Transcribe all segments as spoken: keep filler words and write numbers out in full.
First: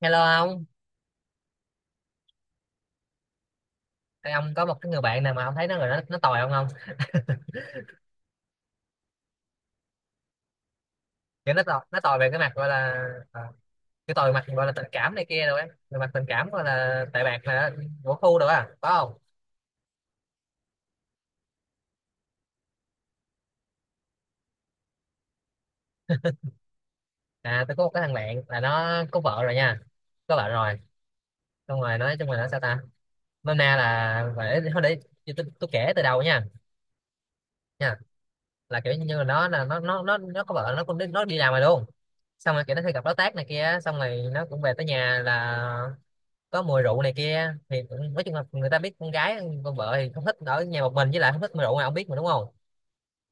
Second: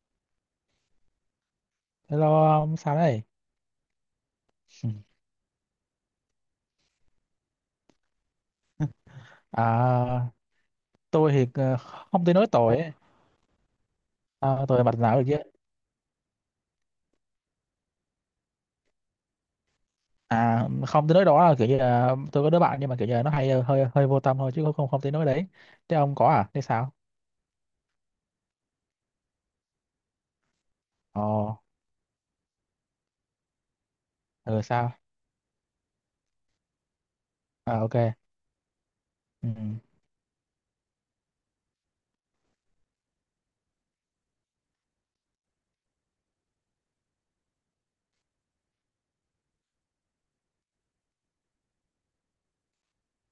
Hello ông. Hello ông sao đây? Ê, ông có một Ừ. cái người bạn nào mà ông thấy nó rồi nó nó tồi không không? À, tôi thì Kiểu nó ờ, tồi, nó tồi không về tới cái nói mặt gọi tội ấy. là à, cái tồi mặt À, gọi là tôi tình bạch cảm não được này kia chứ. rồi á, về mặt tình cảm gọi là tệ bạc là của khu rồi á, có không? À, không tới nói đó là kiểu như là tôi có đứa bạn nhưng mà kiểu như là nó hay ờ, hơi hơi vô tâm thôi chứ không không, không tới nói đấy. Thế ông có à? Thế sao? À, tôi có một cái thằng bạn là nó có vợ rồi nha, có vợ rồi, Ồ, xong rồi nói chung là nó sao ta? Nôm na là ừ để thôi sao? để tôi, tôi, tôi kể từ đầu nha, À, nha, ok. là kiểu như là nó Ừ. là nó nó nó nó có vợ, nó cũng đi, nó đi làm rồi luôn, xong rồi kiểu nó hay gặp đối tác này kia, xong rồi nó cũng về tới nhà là có mùi rượu này kia thì cũng- nói chung là người ta biết, con gái con vợ thì không thích ở nhà một mình, với lại không thích mùi rượu này, ông biết mà đúng không,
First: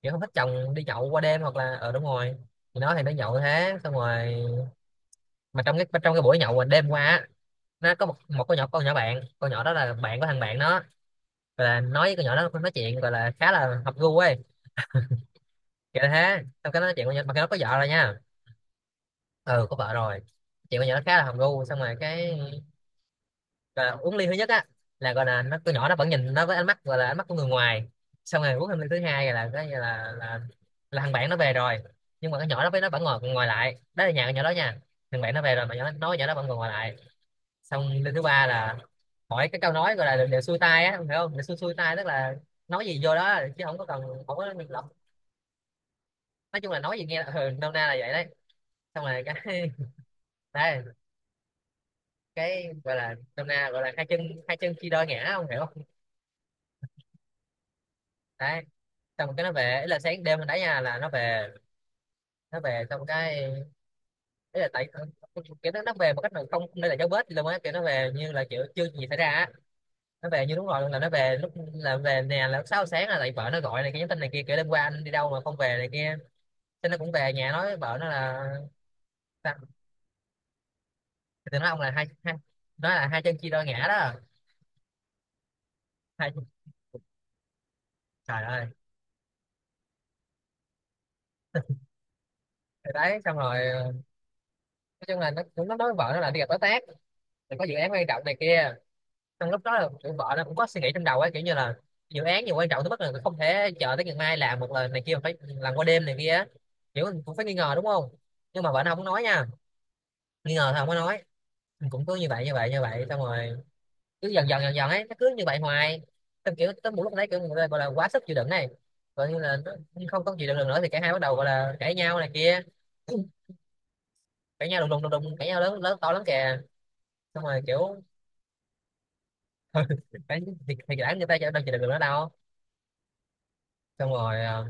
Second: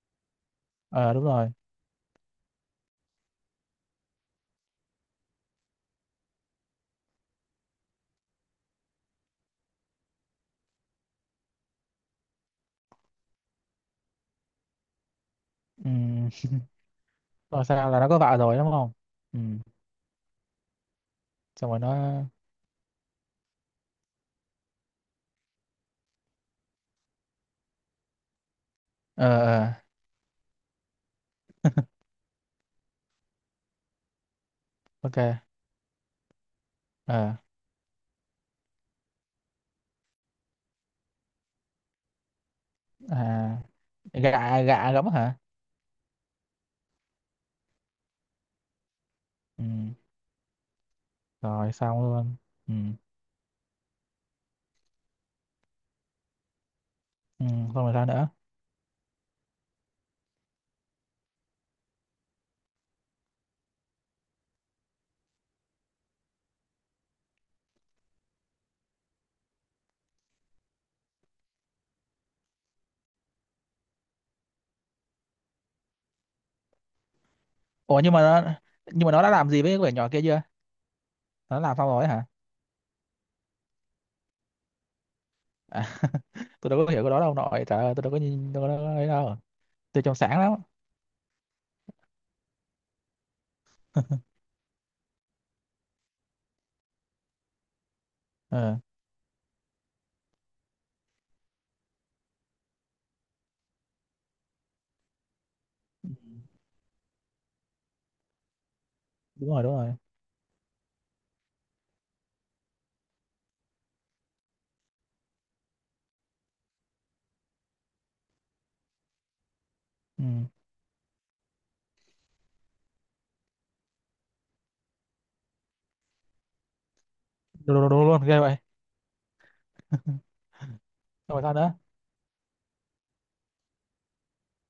kiểu không thích chồng đi nhậu Ờ qua đúng đêm rồi. hoặc là ở, đúng rồi. Thì nó thì nó nhậu thế, xong rồi mà trong cái trong cái buổi nhậu mà đêm qua á, nó có một một con nhỏ con nhỏ bạn, con nhỏ đó là bạn của thằng bạn nó, gọi là nói với con nhỏ đó, nói chuyện gọi là khá là hợp gu ấy, Ừ. kiểu thế. Xong cái nó nói chuyện con nhỏ mà cái nó có Rồi vợ rồi sao là nó nha. có vợ rồi đúng không? Ừ. Ừ, có vợ rồi, chuyện con nhỏ nó khá là hợp gu, Xong xong rồi rồi nó cái gọi là uống ly thứ nhất á, là gọi là nó, con nhỏ nó vẫn nhìn nó với ánh mắt gọi là ánh mắt của người ngoài. Xong rồi uống thêm ly thứ ờ hai là cái ờ, là là, là là thằng bạn nó về rồi, nhưng mà cái nhỏ đó với nó vẫn ngồi ngồi lại, đó là nhà con nhỏ đó nha. Thằng bạn nó ok. về rồi mà nhỏ nói nhỏ đó vẫn còn ngồi lại. Ờ, Xong ly thứ ba là hỏi cái câu nói gọi là đều, đều xuôi tai á, không hiểu không, đều xuôi xuôi tai, tức là nói gì vô đó à, chứ không có cần, không có gạ lọc, gạ lắm hả? nói chung là nói gì nghe là ừ, nôm na là vậy đấy. Xong rồi Ừ. cái đấy, Rồi xong luôn. cái Ừ. gọi là nôm na gọi là hai chân hai chân chia đôi ngã, không hiểu không. Ừ, xong rồi sao nữa? Đấy, xong cái nó về, ý là sáng đêm mình đá nha, là nó về. Nó về xong cái, ý là tại kiểu nó nó về một cách mà không không để lại dấu vết gì luôn á, kiểu nó về như là kiểu chưa gì xảy ra á, nó về như đúng rồi luôn, là nó về lúc là về nè, là lúc sáu giờ sáng là lại vợ nó gọi này kia, nhắn tin này kia, kiểu đêm qua anh đi đâu mà không về này kia. Thế nó cũng về nhà nói với vợ Ủa, nó nhưng mà là nó nhưng mà nó đã làm gì với sao? cái quyển nhỏ kia chưa? Thì Nó nó làm ông xong là rồi hai, ấy hả? hai nói là hai chân chia đôi ngã đó. À, Hai, tôi đâu có hiểu cái đó đâu nội. Trời ơi, tôi đâu có trời nhìn đâu ơi. có ấy đâu. Tôi trong sáng lắm. Thì đấy, xong rồi nói chung là nó cũng nó nói với vợ nó là đi gặp đối tác, thì có dự án quan trọng này kia. Ờ, Trong lúc đó là kiểu vợ nó cũng có suy nghĩ trong đầu ấy, kiểu như là dự án nhiều quan trọng tới mức là không thể chờ tới ngày mai làm một lần này kia mà phải làm qua đêm này kia á. Kiểu mình cũng phải nghi ngờ đúng không, nhưng mà vợ nó không có nói nha. đúng rồi, đúng rồi. Nghi ngờ thì không có nói, mình cũng cứ như vậy như vậy như vậy, xong rồi cứ dần dần dần dần ấy, nó cứ như vậy hoài. Xong kiểu tới một lúc đấy kiểu người ta gọi là quá sức chịu đựng này, gọi như là nó Ừ. không có chịu đựng được nữa, thì cả hai bắt đầu gọi là cãi nhau này kia. Cãi nhau đùng đùng đùng đùng cãi nhau lớn lớn to lắm kìa. Xong rồi Đúng, đúng, kiểu đúng luôn, ghê vậy. thì, thì, thì đã người Xong ta rồi sao đâu chịu nữa? đựng được nữa đâu. Xong rồi ờ,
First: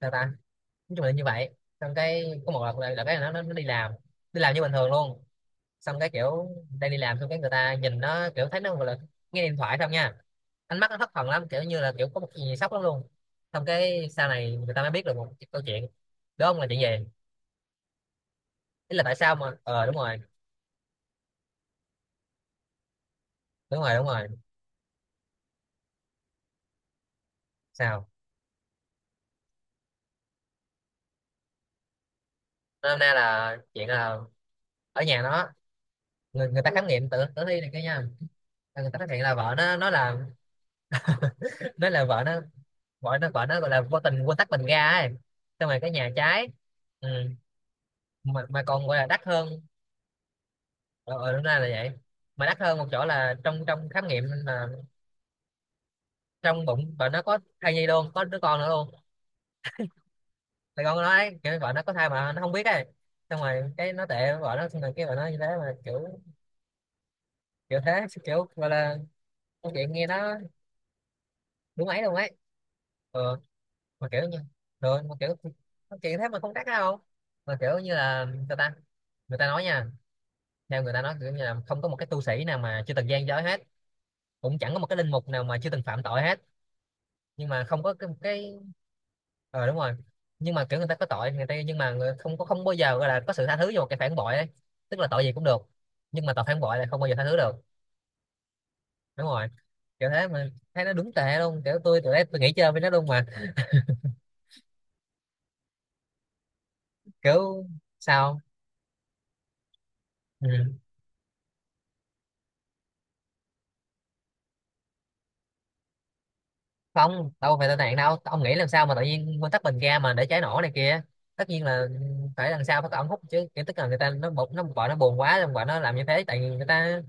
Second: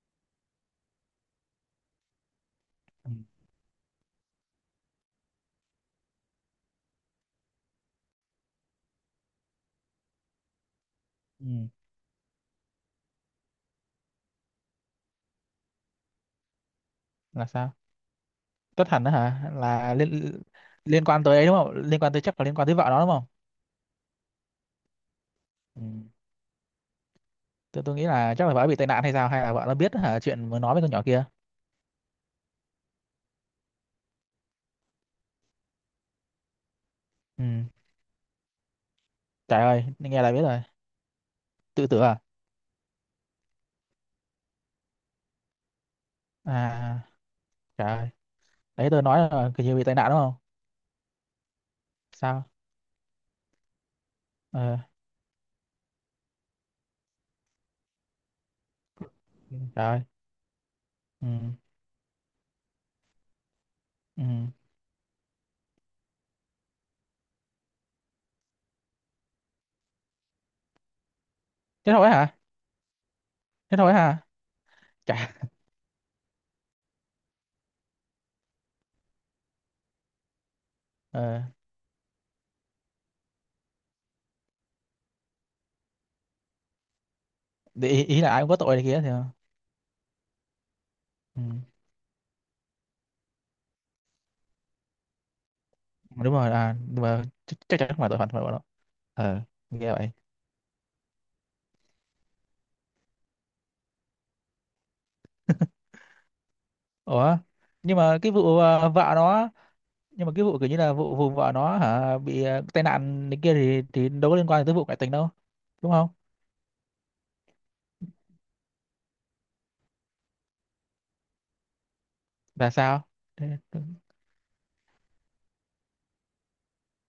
sao ta, nói chung là như vậy. Xong cái có một lần là, Ừ. cái là nó, nó nó đi làm, đi làm như bình thường luôn. Xong cái kiểu đang đi làm, xong cái người ta nhìn nó kiểu thấy nó gọi là nghe điện thoại không nha, ánh mắt nó thất thần lắm, kiểu Ừ. như là kiểu có một cái gì sốc lắm luôn. Xong cái sau này người ta mới biết được một cái câu chuyện, đúng không, là chuyện gì. Là sao? Tất Ý là thành đó tại sao hả? mà ờ, đúng Là rồi, liên liên quan tới ấy đúng không? Liên quan tới chắc là liên quan tới vợ nó đúng không? đúng rồi, đúng rồi. Ừ. Tôi tôi nghĩ Sao, là chắc là vợ bị tai nạn hay sao, hay là vợ nó biết hả chuyện mới nói với con nhỏ kia. hôm nay là chuyện là ở nhà nó, người, người ta khám nghiệm tử Ừ. tử thi này kia nha. Người ta phát hiện là vợ Trời nó ơi, nó là nghe là biết rồi. Tự nó tử là à? vợ nó gọi nó gọi nó gọi là vô tình quên tắt bình ga ấy, xong rồi cái nhà trái, À, ừ. trời ơi. mà, mà còn Đấy gọi tôi là nói đắt là hơn. kiểu như bị tai nạn đúng không? Ờ ờ, đúng ra là vậy, mà Sao? đắt hơn một chỗ là trong trong khám nghiệm là Ờ trong bụng vợ nó có thai nhi luôn, có đứa con nữa luôn. rồi. Thì con nó Ừ. nói kiểu vợ nó có thai mà nó không biết ấy. Xong rồi cái nó Ừ, tệ vợ nó, xong rồi cái vợ nó như thế mà kiểu, kiểu thế, kiểu gọi là câu chuyện nghe nó đúng thế ấy thôi luôn ấy. hả? Ừ, Thế thôi mà hả? kiểu như, rồi mà Chả. kiểu câu chuyện thế mà không đắt đâu. Mà kiểu như là người ta, người ta nói nha, theo người ta nói kiểu ờ như là không có một cái tu sĩ nào mà chưa từng gian dối hết, cũng chẳng có một cái linh mục nào mà chưa từng phạm tội hết. Nhưng mà không để có ý, cái, ý là ai cũng cái... có tội này kia thì Ờ đúng rồi, nhưng mà kiểu người ta có tội ừ. người ta, nhưng mà người- không có, không bao giờ gọi là có sự tha thứ cho một cái phản bội ấy. Tức là tội gì cũng được, nhưng mà đúng tội rồi. phản À, bội là không nhưng bao giờ mà tha thứ được. ch- chắc chắn không phải tội phạm phải bọn nó. Đúng Ờ, rồi, nghe vậy. kiểu thế mà thấy nó đúng tệ luôn, kiểu tôi tụi đấy tôi nghĩ chơi với nó luôn mà. Ủa, Kiểu nhưng mà cái sao, vụ ờ, vợ nó nhưng mà cái vụ kiểu ừ, như là vụ vụ vợ nó hả bị ờ, tai nạn này kia thì thì đâu có liên quan tới vụ ngoại tình đâu đúng không? không, đâu phải tai nạn đâu. Ông nghĩ làm sao mà tự nhiên nguyên tắc bình ga mà để cháy nổ này kia, tất nhiên là phải làm Là sao, phải sao? ông hút chứ, Thế- kiểu tức là người ta nó bực, nó vợ nó buồn quá rồi vợ nó làm như thế, tại vì người ta,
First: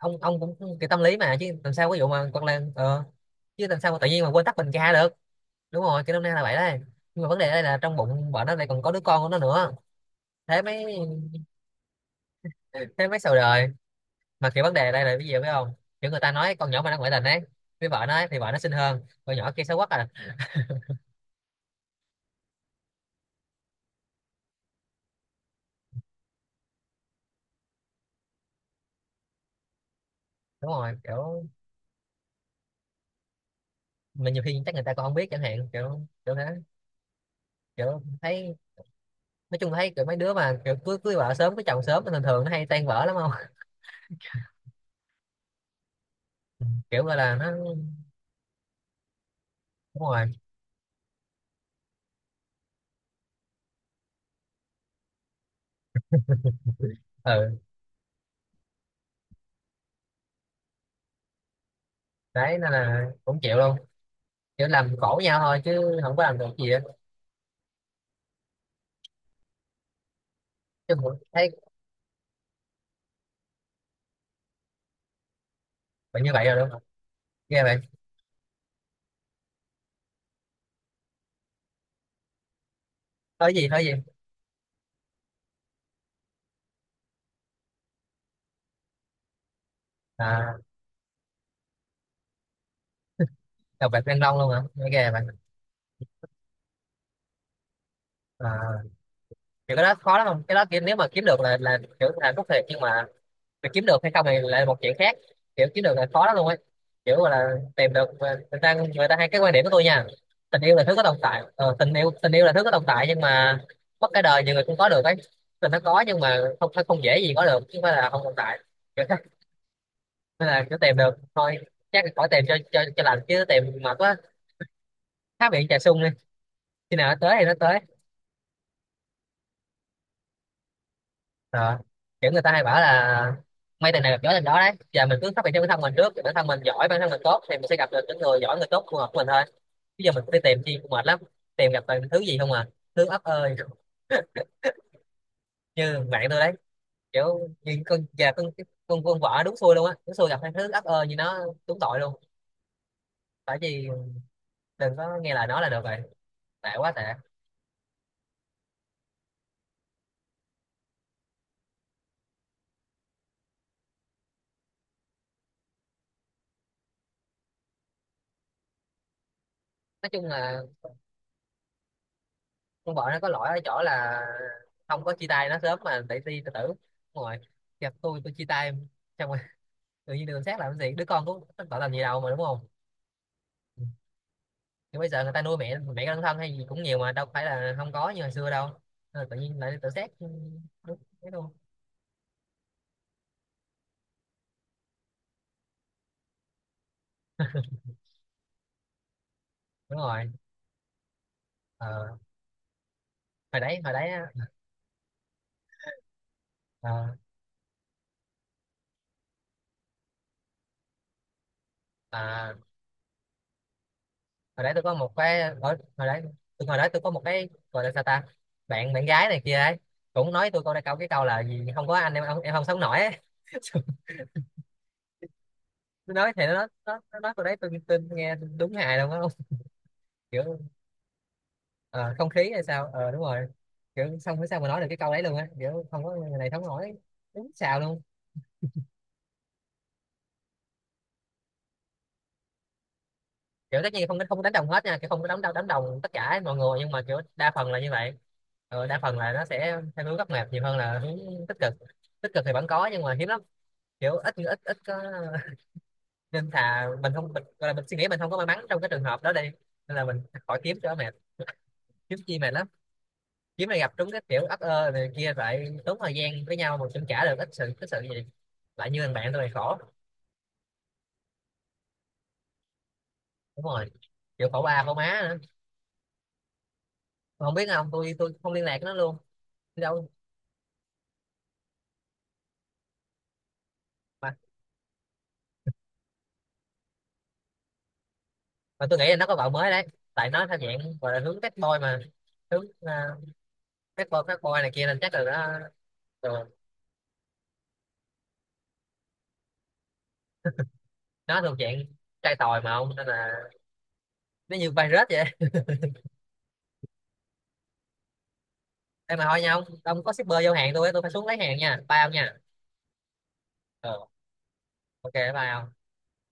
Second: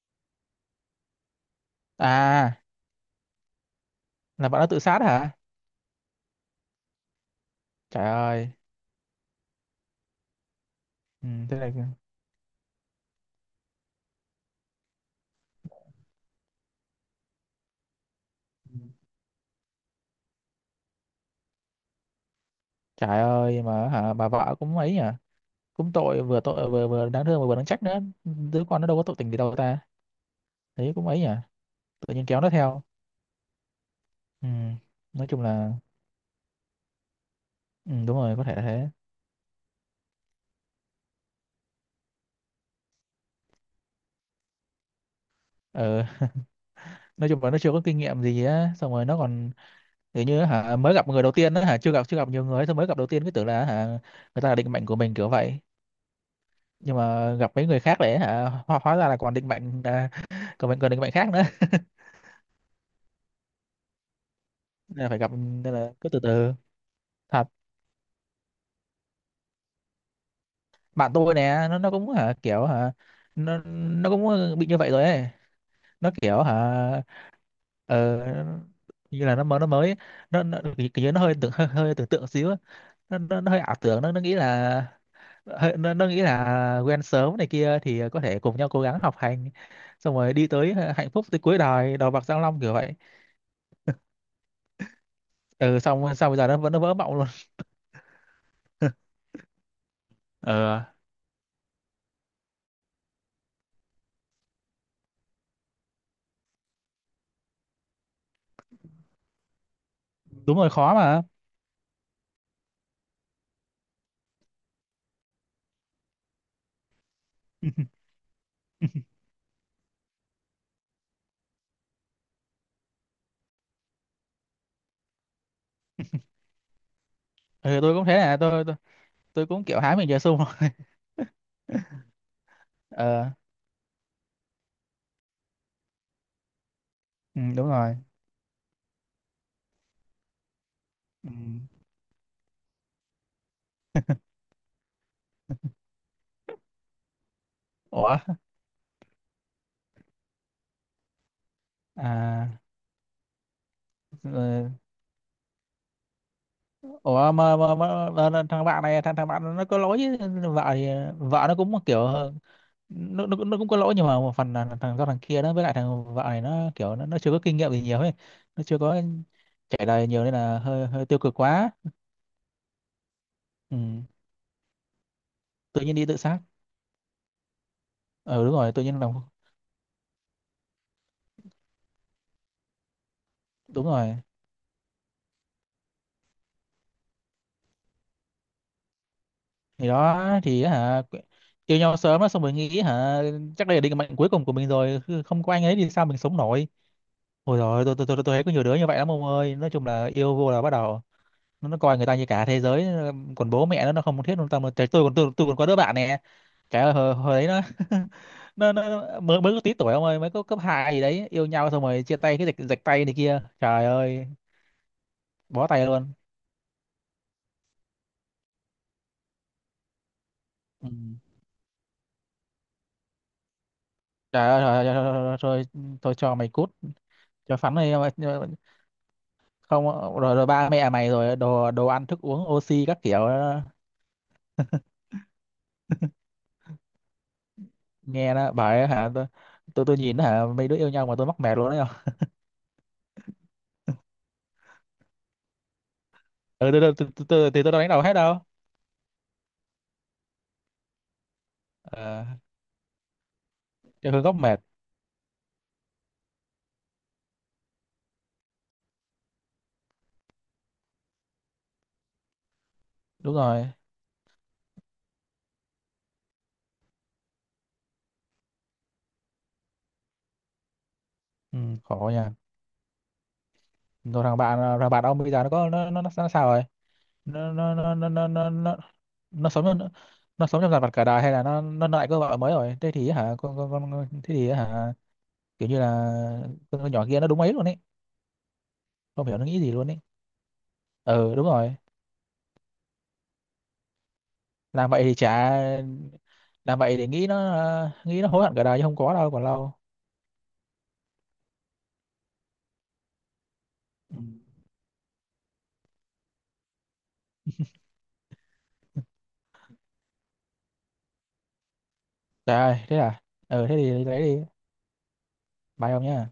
ông ông cũng cái tâm lý mà, chứ làm sao, ví dụ mà con À, Lan ờ, chứ làm sao mà tự nhiên mà quên là tắt bạn nó bình tự ga sát được. hả? Đúng rồi, cái năm nay là vậy đấy, nhưng mà vấn đề đây là trong Trời bụng vợ ơi. nó lại còn có đứa con của nó nữa. Thế mới, Ừ, thế này. thế mới sầu đời. Mà kiểu vấn đề đây là cái gì biết không, kiểu người ta nói con nhỏ mà nó ngoại tình ấy với vợ nó ấy, thì vợ nó xinh hơn con nhỏ kia, xấu quá à. Trời ơi, mà hả bà vợ cũng ấy nhỉ. Cũng tội, vừa tội vừa vừa đáng thương mà vừa đáng trách nữa. Đứa con nó đâu có tội tình gì đâu ta. Đúng Thấy rồi, cũng ấy nhỉ. kiểu Tự nhiên kéo nó theo. mà nhiều Ừ. khi chắc người ta còn không Nói biết chẳng chung hạn, là kiểu kiểu thế, ừ, kiểu đúng rồi, có thể thấy, là thế. nói chung là thấy kiểu mấy đứa mà kiểu cưới cưới vợ sớm, cưới chồng sớm thì thường thường nó hay tan vỡ lắm không. Ừ. Kiểu gọi Nói là chung nó là nó chưa có kinh nghiệm gì á, xong rồi nó còn đúng kiểu rồi, như hả mới gặp người đầu tiên đó hả chưa gặp chưa gặp nhiều người, xong mới gặp đầu tiên cứ tưởng là hả người ta là định mệnh của mình kiểu vậy. Nhưng mà gặp ừ, mấy người khác để hả hóa, hóa ra là còn định mệnh à, còn mình còn định mệnh khác nữa. đấy nên là cũng chịu luôn, kiểu làm Nên là phải khổ gặp, nhau thôi nên là chứ cứ không từ có làm được từ. gì á. Thật. Chứ Bạn cũng tôi thấy nè, nó nó cũng hả kiểu hả nó nó cũng bị như vậy rồi ấy. Nó bạn như kiểu vậy hả rồi đúng không, ghê bạn. ờ, như là nó mới nó mới nó, nó kiểu như nó hơi tưởng hơi, hơi tưởng tượng xíu á. nó, nó, nó nói hơi gì ảo nói gì tưởng, nó nó nghĩ là hơi, nó, nó nghĩ là quen sớm này kia thì có thể cùng nhau cố gắng học hành, xong rồi đi à, tới hạnh phúc tới cuối đời, đầu bạc răng long kiểu vậy. đọc bạch Đăng Long luôn hả, nghe ghê bạn. Ừ, xong xong bây giờ nó vẫn nó vỡ mộng luôn. À, kiểu cái đó khó lắm không, cái đó kiểu Ờ nếu mà kiếm được là là kiểu là rút thiệt, nhưng mà mà kiếm được hay không thì lại là một chuyện khác. Kiểu kiếm được là khó lắm luôn ấy, kiểu gọi là tìm được. Người ta người ta hay cái quan điểm của tôi nha, đúng tình rồi, yêu là thứ khó có tồn mà. tại, ờ, tình yêu tình yêu là thứ có tồn tại nhưng mà mất cả đời nhiều người cũng có được ấy. Tình nó có nhưng mà không không dễ gì có được, chứ không phải là không tồn tại, kiểu thế. Nên là cứ tìm được thôi, chắc là khỏi tìm cho cho cho lành, chứ tìm mệt quá. Há miệng trà sung đi, khi nào nó tới thì nó Ừ, tới. tôi cũng thế à, tôi tôi, tôi cũng kiểu hái mình về sung. Ờ, kiểu người ta hay bảo Ờ, là may tình này gặp gió tình đó, đấy giờ mình cứ phát triển cho bản thân mình trước, bản thân mình giỏi, bản thân mình tốt ừ, thì mình đúng sẽ gặp rồi. được những người giỏi người tốt phù hợp với mình thôi. Bây giờ mình cũng đi tìm chi cũng mệt lắm, Ừ. tìm gặp toàn thứ gì không à, thứ ấp ơi. Như bạn tôi đấy, kiểu như con Ủa, già con con con vợ đúng xui luôn á, đúng xui gặp thằng thứ ấp ơi như nó, đúng tội luôn. à. Tại vì đừng có nghe lời nó là được rồi, tệ quá tệ. Ủa, mà, mà, mà, mà là thằng bạn này, thằng thằng bạn nó có lỗi chứ. Vợ thì vợ nó cũng kiểu nó, nó, cũng- nó cũng có lỗi nhưng mà một phần là thằng do thằng kia đó, với lại thằng vợ này nó kiểu nó, nó chưa có kinh nghiệm gì nhiều ấy, nó chưa có trải đời Nói chung nhiều nên là là hơi hơi tiêu cực quá. con vợ nó có lỗi ở Ừ. chỗ là không có chia tay nó sớm Tự nhiên mà đi tự để sát. đi tự tử. Đúng rồi, gặp tôi tôi chia Ừ đúng tay rồi, tự em. nhiên làm. Xong rồi tự nhiên đường sát làm cái gì, đứa con cũng tội làm gì đâu mà đúng không. Ừ, Đúng rồi. nhưng bây giờ người ta nuôi mẹ mẹ đơn thân hay gì cũng nhiều mà, đâu phải là không có như hồi xưa đâu. Nên là tự nhiên lại Thì tự xét. đó thì Đúng, hả thế luôn, yêu nhau sớm á, xong rồi nghĩ hả chắc đây là định mệnh cuối cùng của mình rồi, cứ không có anh ấy thì sao mình sống nổi. Ôi rồi, tôi tôi tôi tôi thấy có nhiều đứa như vậy lắm ông ơi, nói chung đúng là rồi. yêu vô là bắt đầu nó coi người ta ờ, như cả thế giới, ờ, còn Hồi bố đấy mẹ nó hồi nó đấy không á, thiết luôn. Tâm tôi còn tôi, tôi còn có đứa bạn nè. Cái hồi, ờ, hồi đấy nó nó, nó nó- mới mới có tí tuổi ông ơi, mới có cấp hai gì đấy yêu nhau xong rồi chia tay cái à, dịch dịch tay này kia, trời ơi. hồi đấy tôi có một cái ở Bó hồi tay luôn. đấy, tôi hồi đấy tôi có một cái gọi là sao ta, bạn bạn gái này kia ấy, cũng nói tôi câu này, Ừ. câu cái câu là gì, không có anh em không- em không sống nổi ấy. Trời ơi, rồi, rồi, rồi, rồi, Tôi tôi nói cho thì mày nó nó cút, nó nó nói tôi đấy, cho tôi, phắn mày. tôi nghe đúng hài luôn á. Không. Rồi, rồi Kiểu ba mẹ mày, rồi đồ đồ ăn ờ, thức không uống khí hay oxy sao, các ờ kiểu đúng rồi, đó. kiểu xong bữa sau mà nói được cái câu đấy luôn á, kiểu không có người này sống nổi, đúng xào luôn. Nghe nó bảo ấy, hả tôi tôi tôi nhìn nó, hả mấy đứa yêu nhau mà tôi mắc mệt luôn đấy không. Kiểu tất nhiên không không đánh đồng hết nha, kiểu không có đánh đồng đánh đồng tất cả mọi Ừ, người, tôi nhưng tôi mà kiểu tôi tôi đa tôi phần tôi là đâu đánh như đầu vậy. hết đâu. Ừ, đa phần là nó sẽ theo hướng góc mệt nhiều hơn là hướng tích cực. Ờ. Tích cực thì vẫn có nhưng mà hiếm lắm, Địa kiểu phương ít gốc ít mệt. ít có. Nên thà mình không mình, gọi là mình suy nghĩ mình không có may mắn trong cái trường hợp đó đi, nên là mình khỏi kiếm cho mệt, kiếm chi mệt lắm. Đúng rồi. Kiếm này gặp trúng cái kiểu ấp ơ này kia lại tốn thời gian với nhau mà cũng trả được ít sự cái sự gì, lại như thằng bạn tôi này khổ. Ừ, khổ nha. Đúng rồi, Rồi thằng kiểu bạn khổ à, ba thằng khổ bạn ông má bây nữa. giờ nó có nó nó, nó nó sao rồi? Mà nó không biết nó không, nó nó tôi nó tôi nó, không liên nó, lạc với nó luôn, nó sống đi nó, đâu mà. nó sống trong dằn vặt cả đời hay là nó nó, nó lại có vợ mới rồi, thế thì hả con con con con- thế thì hả kiểu như là con nhỏ kia nó đúng ấy luôn ấy. Và tôi nghĩ là nó Không có hiểu nó vợ nghĩ mới gì đấy, luôn ấy. tại nó theo dạng gọi là Ừ, hướng đúng bad boy rồi. mà, hướng uh, bad boy bad boy này kia Làm nên vậy chắc thì là chả nó thường. làm vậy để nghĩ nó ờ, nghĩ nó hối hận cả đời chứ không có đâu, còn lâu. Nó thuộc dạng trai tòi mà ông, nên là Ừ. nó như virus vậy. Em mà thôi nha ông ông có shipper vô hàng tôi á, tôi phải xuống lấy hàng nha, bye ông nha. Trời ơi thế à. Ừ thế Ừ, thì lấy đi. ok bye ông. Bye ông nhá.